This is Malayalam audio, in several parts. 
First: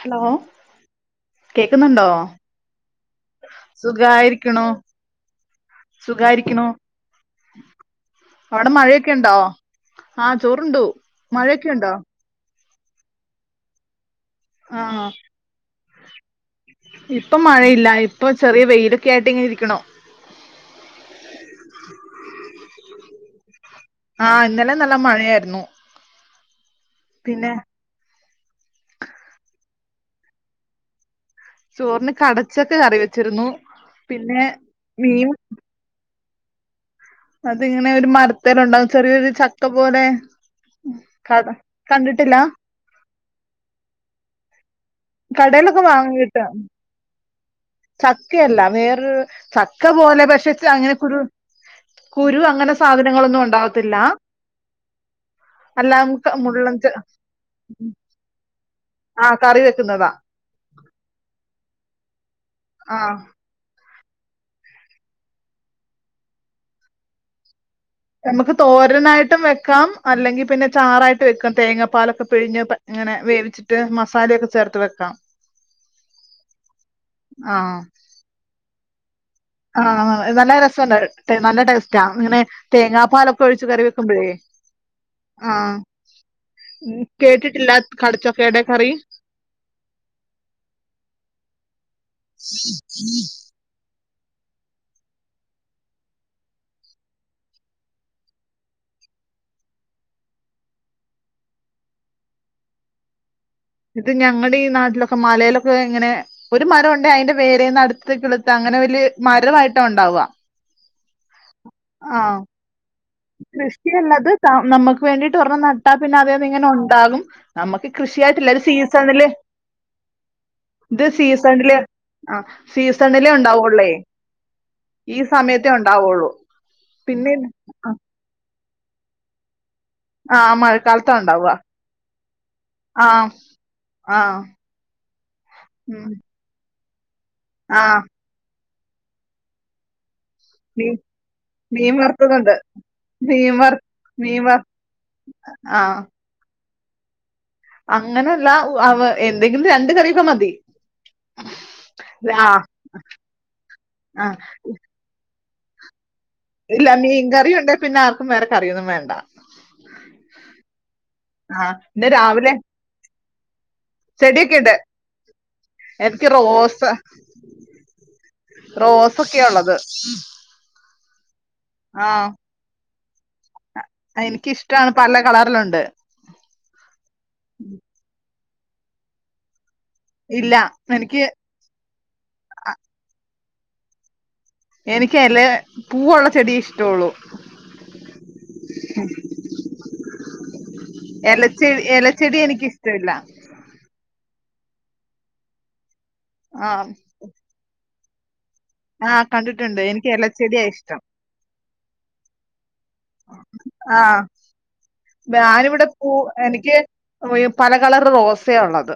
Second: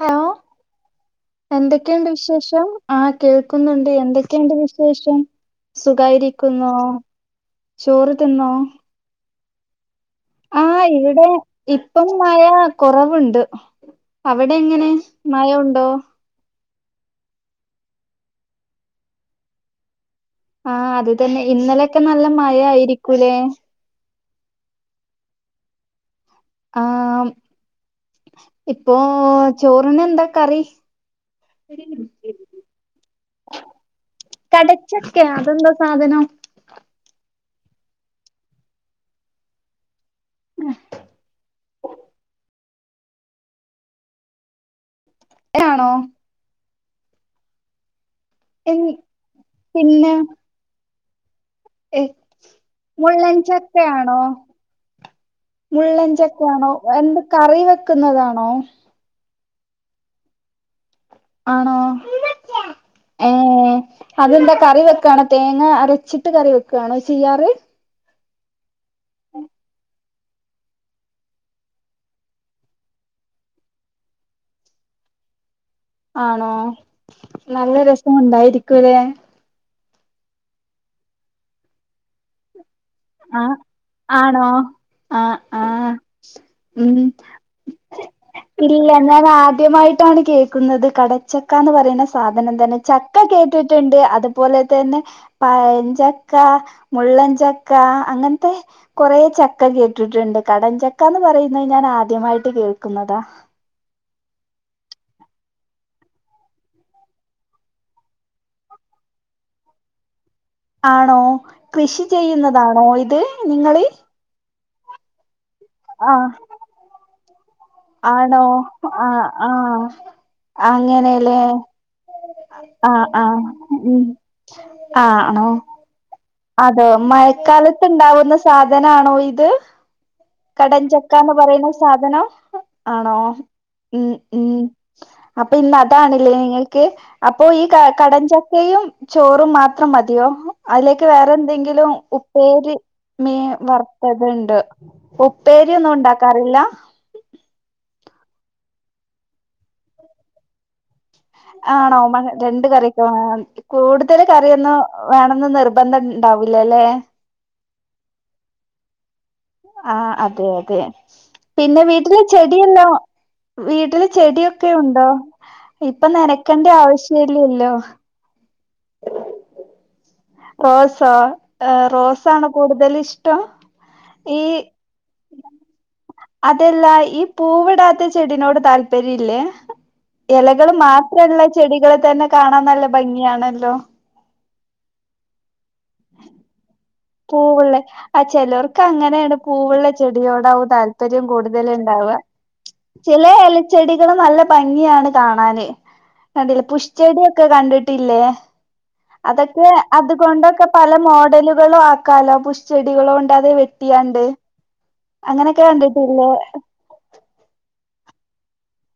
ഹലോ. കേക്കുന്നുണ്ടോ എന്തെക്കെയുണ്ട് വിശേഷം? ആഹ് കേൾക്കുന്നുണ്ട്. എന്തെക്കെണ്ട് സുഖായിരിക്കണു വിശേഷം? സുഖായിരിക്കുന്നോ? ചോറ് തിന്നോ അവ്ടെ മഴയൊക്കെണ്ടോ ആ ചോറുണ്ടു. മഴയൊക്കെണ്ടോ? മയാ കൊറവ്ണ്ട്. അവിടെ എങ്ങനെ, ആഹ് മയ ഉണ്ടോ? ഇപ്പ മഴയില്ല. ഇപ്പ ചെറ്യെ വെയിലൊക്കെ ആയിട്ടിങ്ങനിരിക്കിണു. ആഹ് അത് തന്നെ. ഇന്നലെയൊക്ക നല്ല മയായിരിക്കൂലെ? ആഹ് ഇന്നലെ നല്ല മഴയായിര്ന്നു. ആഹ് ഇപ്പോ, ചോറിനെന്താ കറി? ചോറിന് കടച്ചക്ക കറി വെച്ചിര്ന്നു. പിന്നെ കടച്ചക്ക മീൻ അതെന്താ സാധനം അതിങ്ങനെ ഒരു മരത്തേല് ഇണ്ടാവും. ചെറ്യൊരു ചക്ക പോലെ. ഉം കട, കണ്ടിട്ടില്ലാ? കടേലൊക്കെ ആണോ വാങ്ങാൻ കിട്ടും. ചക്കയല്ല എ വേറൊരു, ചക്ക പിന്നെ പോലെ പക്ഷെ അങ്ങനെക്കൊരു കുരു അങ്ങനെ സാധനങ്ങളൊന്നും ഉണ്ടാവത്തില്ലാ. മുള്ളൻചക്കയാണോ മുള്ളഞ്ചക്ക ആണോ? എന്ത് കറി വെക്ക്ന്നതാണോ? ആഹ് കറി വെക്ക്ന്നതാ. ആണോ? ആഹ്. ഏഹ്. അതെന്താ കറി വെക്കാണോ തേങ്ങ അരച്ചിട്ട് കറി വെക്ക്വാണോ ചെയ്യാറ്? നമ്മക്ക് തോരനായിട്ടും വെക്കാം അല്ലെങ്കി പിന്നെ ചാറായിട്ട് വെക്കാം തേങ്ങാപ്പാലൊക്കെ പിഴിഞ്ഞ് പ ഇങ്ങനെ വേവിച്ചിട്ട് മസാലയൊക്കെ ചേർത്ത് വെക്കാം. ആണോ? ആ നല്ല രസമുണ്ടായിരിക്കൂല്ലേ? ആഹ് നല്ല രസംണ്ട്. നല്ല ടേസ്റ്റാ. ഇങ്ങനെ തേങ്ങാ പാലൊക്കെ ഒഴിച്ച് കറി വെക്കുമ്പഴേ. ആഹ് ആഹ്. ഉം. കേട്ടിട്ടില്ല കടച്ചൊക്കയുടെ കറി ഇല്ല ഞാൻ ആദ്യമായിട്ടാണ് കേക്കുന്നത് കട ചക്ക എന്ന് പറയണ സാധനം തന്നെ. ചക്ക കേട്ടിട്ട് ട്ട്ണ്ട്. അതുപോലെ തന്നെ പഴഞ്ചക്ക മുള്ളൻചക് ക്ക. അങ്ങൻത്തെ കൊറേ ചക്ക കേട്ടിട്ട്ണ്ട്. കടൻ ചക്കാന്ന് പറയ്ന്നത് ഞാൻ ആദ്യമായിട്ട് കേക്ക്ന്നതാ. ഇത് ഞങ്ങടെ ഈ നാട്ടിലൊക്കെ മലേലൊക്കെ ഇങ്ങനെ ഒരു മരം ഉണ്ടേ അതിന്റെ വേരേന്ന് അട്ത്തതേ ക്ള്ത്ത് അങ്ങനെ വലിയ മരവായിട്ടാ ഉണ്ടാവുവാ. ആണോ? കൃഷി ചെയ്യുന്നതാണോ ഇത്? നിങ്ങള് കൃഷിയല്ല ഇത്. നമ്മുക്ക് വേണ്ടിട്ട് ഒരെണ്ണം നട്ടാ പിന്നെ ആഹ് അതേന്ന് ഇങ്ങനെ ഉണ്ടാകും. നമ്മുക്ക് ആണോ കൃഷിയായിട്ടില്ല. ഇത് ആഹ് സീസണില്, ആഹ് ഇത് അങ്ങനെല്ലേ സീസണില് ആ ആഹ് സീസണിലേ ആഹ് ഉണ്ടാവുള്ളേ. ഉം ഈ ആണോ സമയത്തേ ഉണ്ടാവുള്ളൂ. അതോ പിന്നെ ഇത്- മഴക്കാലത്ത് ആ ഉണ്ടാവുന്ന സാധന ആണോ ഇത് ആ, മഴക്കാലത്താ കടചക്കന്ന് ഉണ്ടാവുക പറയുന്ന സാധനം. ആണോ ആഹ് ഉം. ആഹ് ഉം. അപ്പൊ ഇന്ന് ഉം അതാണല്ലേ നിങ്ങൾ ക്ക്. അപ്പൊ ഈ ആഹ് കടചക്കയും ചോറും മാത്രം മതിയോ. മീൻ അതിലേക്ക് വേറെ എന്തെങ്കിലും മീൻ വറുത്തതുണ്ട് ഉപ്പേരി മീൻ വർ മീൻ വറത്തത്ണ്ട്. വർ ഉപ്പേരി ഒന്നും ഉണ്ടാക്കാറില്ല അങ്ങനെയല്ല അവ എന്തെങ്കിലും രണ്ട് കറിയൊക്കെ മതി ആണോമ ആഹ് രണ്ട കറിക്കെ കൂടുതൽ ആഹ് കറിയൊന്ന വേണന്ന് നിർ ബന്ധം ഉണ്ടാവില്ലല്ലേ മീൻ കറി ഉണ്ട് പിന്നെ ആർക്കും വേറെ ക്കറിയൊന്നും വേണ്ട ആഹ അതെ അതെ ആഹ് പിന്നെ രാവിലെ വീട്ടില്ചെടിയെല്ലോ വീട്ടില ചെടിയൊക്കെ ഉണ്ടോ. ഇപ്പ എനിക്ക് നനക്കേണ്ട റോസ് ആവശ്യല്ലല്ലോ. റോസൊക്കെയ ഉള്ളത്. റോസാ. റോസാണ് കൂടുതല ഇഷ്ടം എനിക്കിഷ്ടമാണ്. പല കളറിലുണ്ട്. അതെല്ല. ഈ പൂവിടാത്ത ചെടിനോട് താല്പര്യം ഇല്ലേ. ഇല്ല ഇലകൾ എനിക്ക് മാത്രൊള്ള ചെടികളെ തന്നെ കാണാൻ നല്ല ഭംഗിയാണല്ലോ. എനിക്ക് ഇല പൂവള്ള ചെടി ഇഷ്ടള്ളു. പൂവുള്ളേ ആ ചിലർക്ക് അങ്ങനെയാണ് പൂവുള്ള ചെടിയോടാവും താല്പര്യം കൂടുതൽ ഉണ്ടാവുക ഇഷ്ട ഇല്ല ചെടികളും നല്ല ഭംഗിയാണ് കാണാന്. കണ്ടില്ല ആഹ് ബുഷച്ചെടിയൊക്കെ കണ്ടിട്ടില്ലേ. ആഹ് അതൊക്കെ കണ്ടിട്ടുണ്ട് എനിക്ക് എലച്ചെടിയാ അതുകൊണ്ടൊക്കെ പല ഇഷ്ടം മോഡലുകളും ആക്കാലോ പു ചെടികളോണ്ട്. അത ആഹ് വെട്ടിയാണ്ട് അങ്ങനെയൊക്കെ ഞാനിവിടെ പൂ കണ്ടിട്ടല്ലോ എനിക്ക് പല കളർ റോസേഉള്ളത്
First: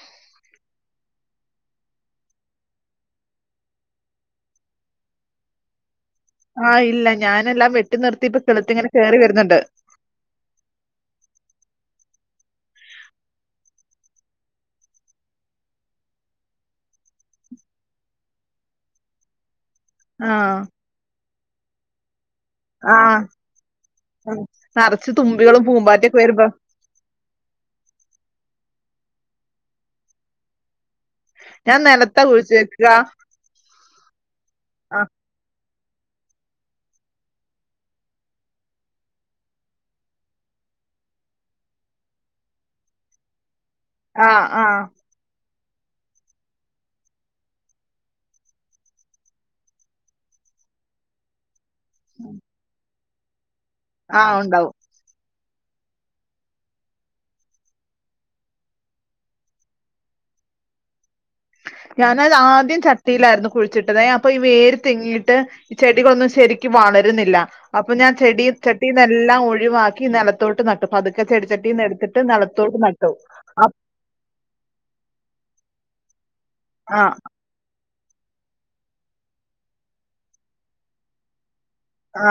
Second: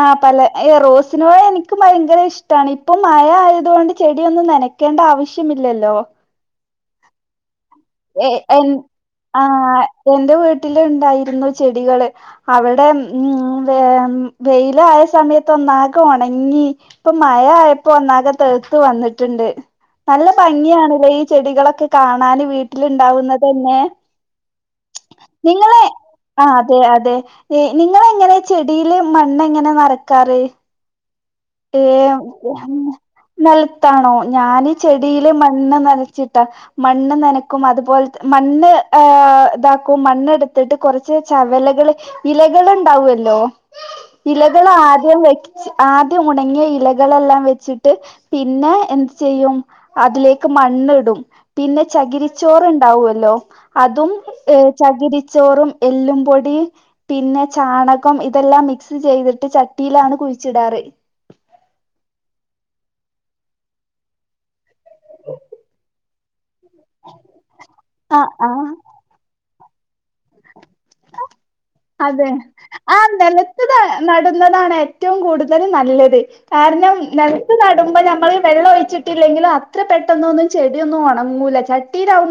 ആഹ് പല റോസിനോട് എനിക്കും ഭയങ്കര ഇഷ്ടാണ് ഇപ്പൊ മഴ ആയതോണ്ട് ചെടിയൊന്നും നന ക്കേണ്ട ആവശ്യമില്ലല്ലോ ആഹ് ഇല്ല ഞാനെല്ലാം വെട്ടി നിർത്തി എ ഇപ്പകിളിത്ത്ങ്ങനെ കേറിവര്ന്ന്ണ്ട് ആഹ് എന്റെ വീട്ടിലുണ്ടായിരുന്നു ചെടികള് അവിടെ ഉം വെയിലായ സമയത്ത് ഒന്നാകെ ഒണങ്ങി ഇപ്പൊ മഴായപ്പൊ ഒന്നാകെ തെയ്ത്ത് വന്നിട്ട്ണ്ട് നല്ല ആഹ് ഭംഗിയാണ്ലെ ഈ ചെടികളൊക്കെ കാണാന് വീ ആഹ് ട്ട്ല്ണ്ടാവുന്നതന്നെ നറച്ച് തുമ്പികളും നിങ്ങളെ പൂമ്പാറ്റൊക്കെ ആ വരുമ്പോ അതെ നിങ്ങെളെങ്ങനെ ചെടീല് മണ്ണെങ്ങനെ നിറക്കാറ് ഞാൻ നിലത്താ കുഴിച്ച് ഏഹ് വെക്കുക നെൽത്താണോ ഞാന് ആഹ് ചെടിയില് മണ്ണ്നെറച്ചിട്ടാ മണ്ണ് നനക്കും അത്പോലെ മണ്ണ് ഇതാക്കും മണ്ണെടുത്തിട്ട് കുറച്ച് ചവലകള് ഇലകള്ണ്ടാവല്ലോ ആഹ് ഇലകള് ആഹ് ആദ്യംവെച്ച് ആ ത്ത് ഉണങ്ങിയ ഇലകളെല്ലാംവെച്ചിട്ട് പിന്നെ എന്ത്ചെയ്യും അതിലേക്ക്മണ്ണ്ടും പിന്നെ ചകിരിച്ചോറ്ണ്ടാവല്ലോ അതും ആഹ് ഉണ്ടാവും ഏഹ് ചകിരിച്ചോറും എല്ലും പൊടി പിന്നെ ചാണകം ഇതെല്ലാം മിക്സ്ചെയ്തിട്ട് ചട്ടിയിലാണ് കുഴിച്ചിടാറ് ഞാനത് ആദ്യം ചട്ടയിലായിരുന്നു കുഴിച്ചിട്ടത്. അപ്പൊഈ വേര് തെങ്ങീട്ട് ചെടികളൊന്നും ശരിക്കും വളരുന്നില്ല അപ്പൊ ഞാൻ ആഹ് ചെടി ആഹ് ചട്ടി നെല്ലാം ഒഴിവാക്കി നെലത്തോട്ട് നട്ടു പതുക്കെ അതെ ചെടിച്ചട്ടിന്ന്എടുത്തിട്ട്നലത്തോട്ട് ആഹ് നട്ടു നിലത്ത് അ ന- നടുന്നതാണ് ഏറ്റവും കൂടുതല്നല്ലത് കാര്ണം ആഹ് ത് നടുമ്പനമ്മള് വെള്ളഒഴിച്ചിട്ടില്ലെങ്കിലും അത്ര പെട്ടെന്നൊന്നും ചെടിയൊന്നും ഒണങ്ങൂല ച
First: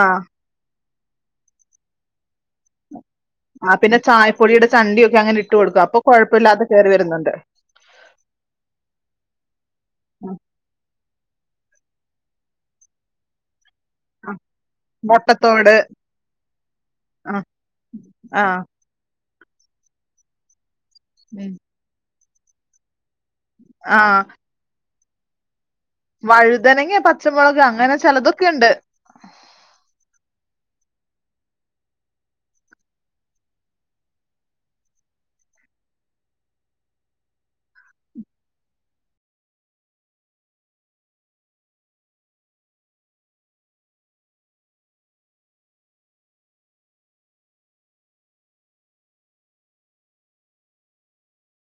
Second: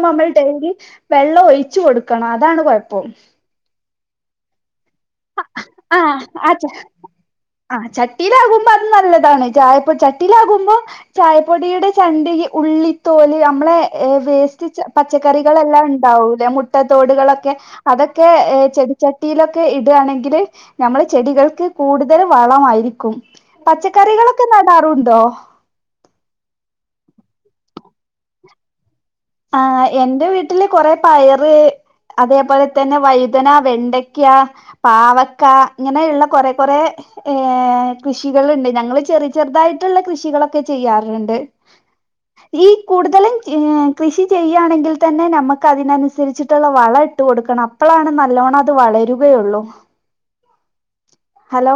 ആഹ് ഡെയിലി വെള്ളം ഒഴിച്ച്കൊടുക്കണം അതാണ് കൊഴപ്പം ആ പിന്നെ ചായപ്പൊടിയുടെ ചണ്ടിയൊക്കെ അങ്ങനെ ഇട്ട് കൊടുക്കും അപ്പൊ ആഹ് കൊഴപ്പല്ലാതെ കേറി വരുന്നുണ്ട്. ആഹ് ചട്ടീലാകുമ്പോ അത് നല്ലതാണ് ചായപ്പോ ഉം ചട്ടീലാകുമ്പൊ ചായപ്പൊടിയുടെ ചണ്ടി ഉള്ളിത്തോല് അമ്മളെ ഏത്‌ വേസ്റ്റ്ച്ച മൊട്ടത്തോട് പച്ചക്കറികളെല്ലാണ്ടാവൂലേ ആഹ് മുട്ടതോടുകളൊക്കെ അതെക്കെ എ ആഹ് ചെടി ചട്ടീലൊക്കെ ഇടാണെങ്കില് നമ്മള് ഉം ചെടികൾക്ക് കൂടുതൽ വളമായിരിക്കും. ആഹ് പച്ചക്കറികളൊക്കെ നടാറുണ്ടോ വഴുതനങ്ങ പച്ചമുളക് അങ്ങനെ ചിലതൊക്കെ ഉണ്ട് ആഹ് എന്റെ വീട്ടില് കൊറേപയറ് അതേപോലെതന്നെ വൈതനാ വെണ്ടയ്ക്ക പാവക്ക ഇങ്ങനെയുള്ള കൊറെകൊറേ ഏഹ് കൃഷികള്ണ്ട് ഞങ്ങള് ചെറിചെർതായിട്ട്ള്ള കൃഷികളൊക്കെ ചെയ്യാറ്ണ്ട്. ഈ കൂടുതലും ഈഹ് കൃഷി ചെയ്യാണെങ്കിൽതന്നെ നമുക്ക് അതിനനുസരിച്ചിട്ട്ള്ള വളഇട്ട്കൊടുക്കണം അപ്പളാണ് നല്ലോണത് വളരും വേ ഒള്ളൂ ഹലോ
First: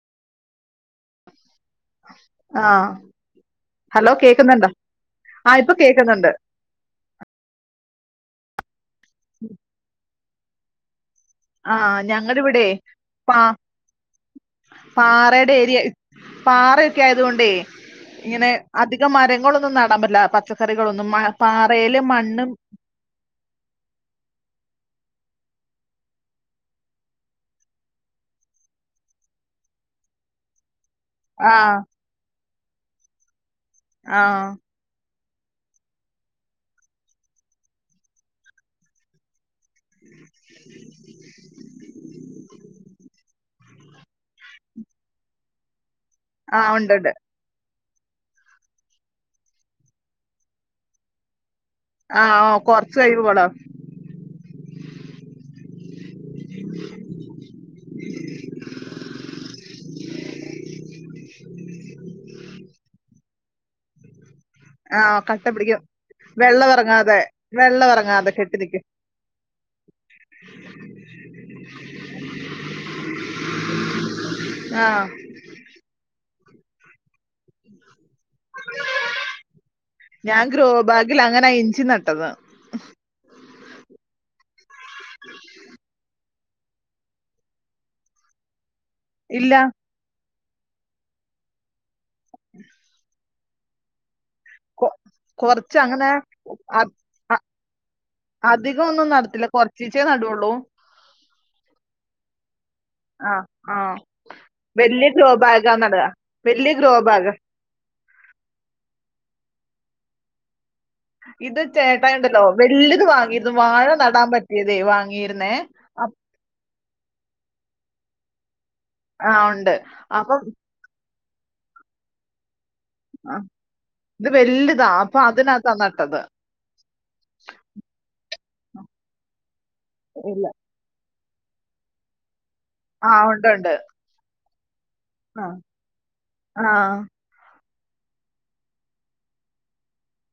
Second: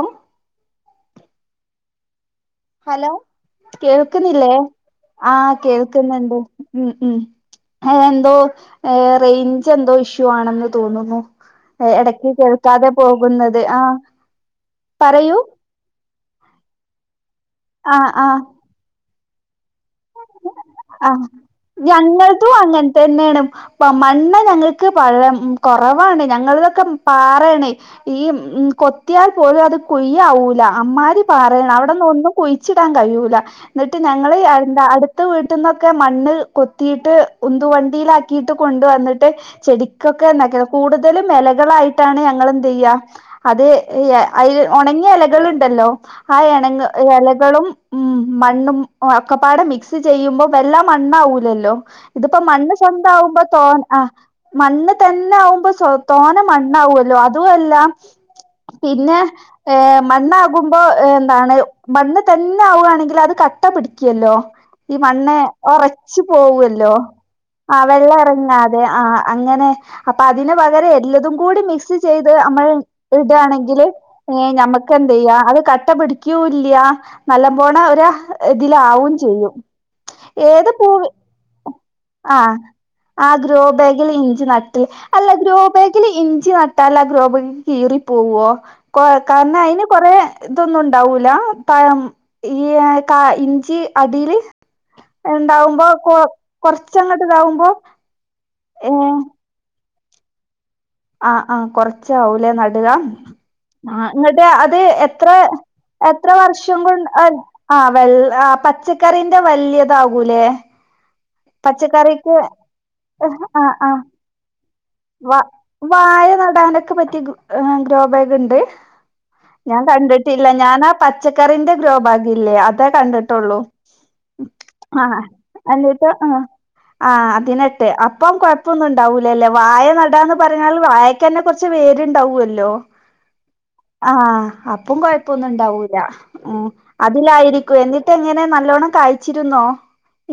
ആഹ് ഹലോ ഹലോ കേൾക്ക്ന്നില്ലേ കേക്കുന്നുണ്ടോ ആ ആഹ് ഇപ്പൊ കേക്കുന്നുണ്ട് കേൾക്ക്‌ന്ന്ണ്ട് ഉം ഉം എന്തോ റൈഞ്ച് എന്തോ ഇഷ്യൂആണെന്ന് തോന്നുന്നു ആഹ് എടക്ക് ഞങ്ങടിവിടെ കേൾക്കാതെ പാ പോകുന്നത് ആ പറയൂ ശരിയാ പാറൊക്കെയായത്കൊണ്ടെ ആഹ് ആഹ് ഇങ്ങനെ അധികംമരങ്ങളൊന്നുംന്നും ന്നന്നല പച്ചക്കറികളൊന്നും മഴ പാറേല് മണ്ണും മൻ സന്നേണം പ്പ മണ്ണ് ഞങ്ങക്ക് പഴ കുറവാണ് ഞങ്ങൾതൊക്കെ പാറേണ് ഈ മ് കൊത്തിയാൽ പോലും അത് കുയ്യാവൂല അമ്മാരി പാറേണ് ആഹ് അവിടന്നൊന്നും കുഴിച്ചിടാൻകഴിയൂല ന്നട്ട്ഞങ്ങള് ആഹ് അ ന്ത അടുത്ത വീട്ടിൽന്നൊക്കെ മണ്ണ് കൊത്തിയിട്ട് ഉന്തുവണ്ടിയിലാക്കിട്ട് കൊണ്ട് വന്നിട്ട് ചെടിക്കൊക്കെ നെ കെ കൂടുതലു എലകളായിട്ടാണ് ഞങ്ങൾ എന്ത് യ്യ അത് ഇല അതിൽ ഉണങ്ങിയ ഇലകളുണ്ടല്ലോ ആ ആഹ് ഉണ്ട്ണ്ട് എണകളും ഇലകളും ഉം മണ്ണും ഒക്കപ്പാടം മിക്സ് ചെയ്യുമ്പോ വെല്ല മണ്ണാവൂലല്ലോ ഇതിപ്പോ ആഹ് മണ്ണ് കൊറച്ച് സ്വന്ത ആവുമ്പോ കഴിയുമ്പളോ തോ ആ മണ്ണ് തന്നെ ആകുമ്പോ സോതോനെ മണ്ണാവുല്ലോ അതുംമല്ല പിന്നെ ഏ മണ്ണാകുമ്പോ എന്താണ് മണ്ണ് തന്നെ ആവുകയാണെങ്കിൽ അത് കട്ട പിടി ക്യല്ലോ ഈ ആഹ് മണ്ണ് കട്ട പിടിക്കും ഉറച്ചു വെള്ളം പോവല്ലോ എറങ്ങാതെ ആ വെള്ളം എറങ്ങാതെ കെട്ടി ഇറങ്ങാതെ നിക്കും ആ അങ്ങനെ അപ്പൊ അതിന് പകരം എല്ലതും കൂടി മിക്സ് ചെയ്ത് നമ്മൾ ഇടുകയാണെങ്കില് ഏ ഞമ്മക്ക് ആഹ് എന്ത് യ്യാ അത് കട്ട പിടിക്കൂല്ല നല്ല പോലെ അവര് അ ഇതിലാവും ചെയ്യും ഞാൻ ഗ്രോ ഏത് പൂവി ബാഗിൽ അങ്ങനാ ഇഞ്ചി നട്ടത് ആ ആ ഗ്രോ ബാഗില് ഇഞ്ചി നട്ട് അല്ല ഗ്രോ ബാഗില് ഇഞ്ചി നട്ടാൽ ആ ഗ്രോ ബാഗ് കീറിപോവോ കൊ ഇല്ല കാരണം അതിന് കൊറേ ഇതൊന്നും ഉണ്ടാവൂല പയം ഈ കായ് ഇഞ്ചി അടീല് കൊ കൊറച്ച് ഉണ്ടാവുമ്പോ അങ്ങനെ കൊ അത് കൊറച്ചങ്ങട്ട് അ ഇതാവുമ്പോ അധികം ഒന്നും ഏഹ് നടത്തില്ല കൊറച്ചീച്ചേ നടുള്ളൂ ആഹ് ആ കൊറച്ചാവൂലെ നടുകാം ആഹ് ആഹ് ആ ഇങ്ങട്ട് അത് വല്യ എത്ര ഗ്രോ ബാഗാ നടാ എത്ര വല്യ വർഷം ഗ്രോ കൊണ്ട് ബാഗ ആ വെള്ള ആ പച്ചക്കറിന്റെ വലിയതാകൂല്ലേ ഇത് ചേട്ടായി ഉണ്ടല്ലോ വല്യത് ആഹ് വാങ്ങിയിരുന്നു വാഴ ആഹ് നടാൻ പറ്റിയതേ വാങ്ങി വ വാഴ നടാനൊക്കെ പറ്റിയ ഗ്രോ ഗ്രോബാഗുണ്ട് ആഹ് ഉണ്ട്. ഞാൻ അപ്പം കണ്ടിട്ടില്ല ഞാനാ പച്ചക്കറിന്റെ ഗ്രോ ഭാഗില്ലേ അതേ ആഹ് കണ്ടിട്ടുള്ളൂ ഇത് വലുതാ. ആ അപ്പൊ അതിനകത്താ എന്നിട്ട് നട്ടത്. ആ ആഹ് അതിനട്ട് അപ്പം കൊഴപ്പൊന്നും ഉണ്ടാവൂലല്ലേ വാഴ നടാന്ന് ഇല്ല. പറഞ്ഞാൽ വായ ക്കെന്നെ കുറച്ച് വേരുണ്ടാവൊല്ലോ ആഹ് ഉണ്ട് ഉണ്ട് ആഹ് അപ്പം കൊഴപ്പൊന്നും ആഹ് ഇണ്ടാവൂല ഉ ആഹ്. അതിലായിരിക്കും എന്നിട്ട് എങ്ങനെ നല്ലോണം കായ്ച്ചിരുന്നോ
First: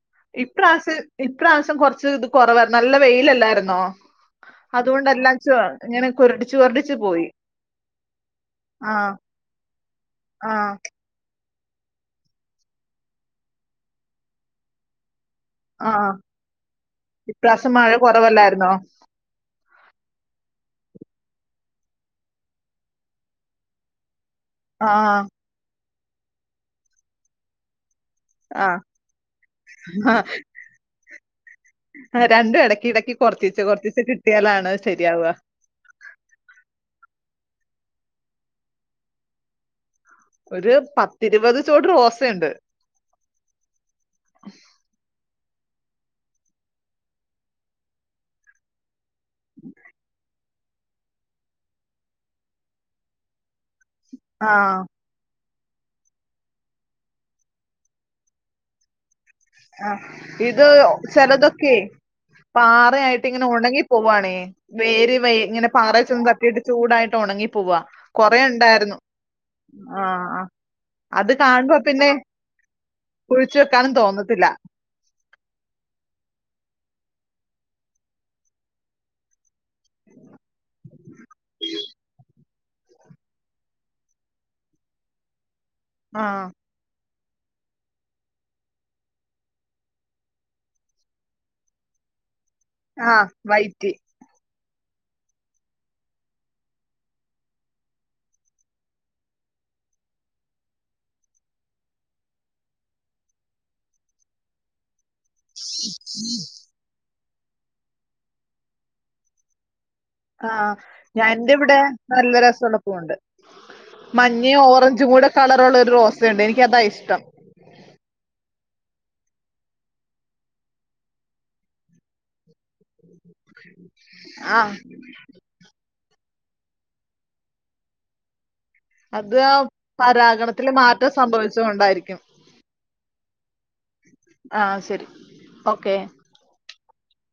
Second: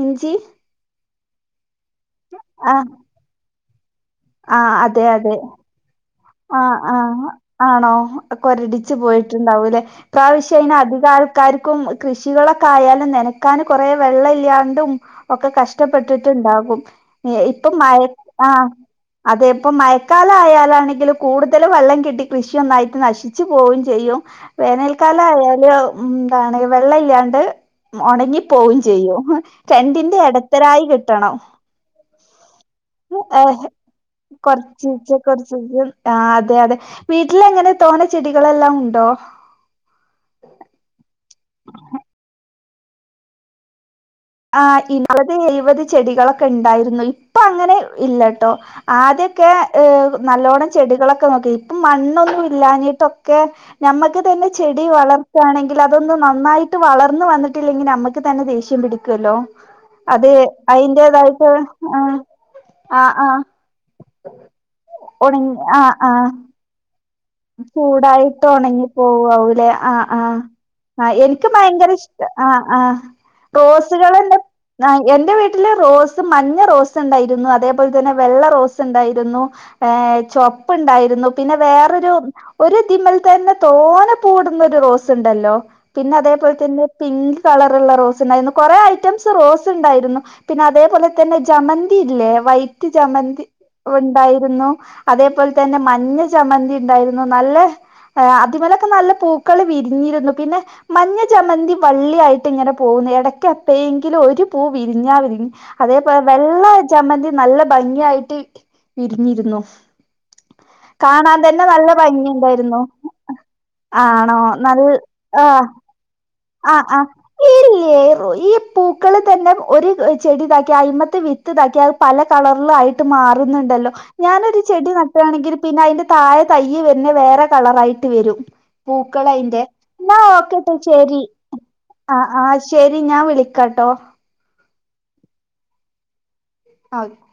ഇഞ്ചി ഇപ്രാവശ്യം ഇപ്രാവശ്യം കൊറച്ച് ഇത് കൊറവായി ആഹ് നല്ല വെയിലല്ലായിരുന്നോ ആഹ് അതെ അതുകൊണ്ടല്ലാ അതെ ഇങ്ങനെ കുരടി ആഹ് ആഹ് ആണോ കൊരടിച്ചു ആഹ് പോയിട്ടുണ്ടാവൂലേ ഇ പ്രാവശ്യം അയ്ന് ആഹ് അധികാൾ ക്കാർക്കും കൃഷികളൊക്കെ ആയാലും നനക്കാന് കൊറേ വെള്ളം ഇല്ലാണ്ടും ഒക്കെ ആഹ്. കഷ്ടപ്പെട്ടിട്ടുണ്ടാകും ഇപ്പം ഇപ്രാവശ്യം മഴ ആഹ് കൊറവല്ലായിരുന്നോ? അതെ ഇപ്പ മഴക്കാലം ആയാലാണെങ്കിലും കൂടുതല് വെള്ളം കിട്ടി കൃഷിഒന്നായിടട്ട് നശിച്ചു പോവും ചെയ്യും വേനൽക്കാല ആഹ് ആയാല് ഇന്താണ് വെള്ളം ഇല്ലാണ്ട് ഉണങ്ങി ആഹ്. പോവും ചെയ്യും രണ്ടിന്റെ ഇടത്തരായി കിട്ടണം രണ്ടും ഇടയ്ക് ഇടക്ക് കൊറച്ചീചെ കൊറച്ചീച്ച് കിട്ടിയാലാണ് ശരിയാവുക ചെയ്യും ആ അതെ അതെ വീട്ടില എങ്ങനെ തോനെ ചെടികളെല്ലാം ഉണ്ടോ ഒരു പത്തിരുപത് ചോട് റോസയുണ്ട് ആഹ് ഇന്റേത് ഇരൂപത് ചെടികളൊക്കെ ഉണ്ടായിരുന്നു ഇപ്പൊ അങ്ങനെ ഇല്ലട്ടോ ആദ്യം ക്കെ നല്ലോണം ചെടികളൊക്കെ നോക്കി ഇപ്പം മണ്ണൊന്നും ഇല്ലഞ്ഞിട്ടൊക്കെ ഞമ്മക്ക് തന്നെ ആഹ്. ചെടി വളർ ആണെങ്കിൽ അതൊന്ന നന്നായിട്ട് വളർന്ന് വന്നിട്ടില്ലെങ്കിൽ നമ്മുക്ക് തന്നെ ദേഷ്യം പിടിക്കും ല്ലോ ആഹ് അത് അതിന്റതായിട്ട് ആ പാറ ആ ആയിട്ട് ആ ഇങ്ങനെ ഉണങ്ങി പോവാണേ വേര് വ ഉണങ്ങി ഇങ്ങനെ ആ പാറ ആ ചെന്ന് തട്ടീട്ട് ചൂടായിട്ട് ഉണങ്ങി ഉണ്ടായിരുന്നു പോവാവുലേ ആഹ് ആഹ് ആ അത് എനിക്ക് കാണുമ്പോ ഭയങ്കര പിന്നെ ഇഷ്ടം ആ ആ കുഴിച്ചു വെക്കാനും റോസുകളെന്നെ തോന്നത്തില്ല ആഹ് എന്റെ വീട്ടില് റോസ് മഞ്ഞ റോസ് ഉണ്ടായിരുന്നു അതേപോൽതന്നെ വെള്ള റോസ് ഉണ്ടായിരുന്നു ഏഹ് ചൊവപ്പുണ്ടായിരുന്നു പിന്നെ വേറൊരു ഒരുതിമൽതന്നെ തോനെ പൂവ്ടുന്നൊരു റോസ് ഉണ്ടല്ലോ പിന്നെ ആഹ് അതേപോൽ തന്നെ പിങ്ക് കളറള്ള റോസ് ഉണ്ടായിരുന്നു കൊറെ ഐറ്റംസ് റോസ് ഉണ്ടായിരുന്നു പിന്നെ അതേപോലെ തന്നെ ജമന്തില്ലേ വൈ റ്റ് ആഹ് ജമന്തി വൈറ്റി ഉണ്ടായിരുന്നു അതേപോൽതന്നെ മഞ്ഞ ജമന്തി ഉണ്ടായിരുന്നു നല്ല അതിമലൊക്കെ നല്ല പൂക്കൾ വിരിഞ്ഞിരുന്നു പിന്നെ മഞ്ഞ ജമന്തി വള്ളിയായിട്ട് ഇങ്ങനെ പോകുന്നു. ഇടയ്ക്ക എപ്പയെങ്കിലും ഒരു പൂ വിരിഞ്ഞാവിരിഞ് അതേപോലെ വെള്ള ജമ്ന്തി നല്ല ഭംഗിയായിട്ട് വിരിഞ്ഞിരുന്നു. ആഹ് കാണാൻ രണ്ട് തന്നെ ഇവിടെ നല്ല രസൊള്ള ഭംഗിയുണ്ടായിരുന്നു പൂവ്ണ്ട്. ആണോ മഞ്ഞയും നൽ ഓറഞ്ചും കൂടെ ആഹ് കളറൊള്ള ഒരു റോസ. ആഹ് ആഹ് ഇല്ലേ [unintelligible] ഈ പൂക്കളിൽ തന്നെ ഒരു ചെടി ഇതാക്കി അയിമത്തെ വിത്ത് ഇതാക്കി അത് പല കളറിലായിട്ട് മാറുന്നുണ്ടല്ലോ ഞാനൊരു ആഹ് ചെടി നട്ട് ആണെങ്കിൽ പിന്നെ അതിന്റെ താഴെ തയ്യ് തന്നെ വേറെ കളറായിട്ട് വരും. അത് ആ പൂക്കളയിന്റെ എന്നാ പരാഗണത്തില് ഓക്കെട്ടാ മാറ്റം ശെരി. സംഭവിച്ചത് കൊണ്ടായിരിക്കും ആഹ് ആഹ് ശെരി. ഞാൻ വിളിക്കാട്ടോ. ആഹ് ശെരി. ഓക്കെ. ഓക്കേ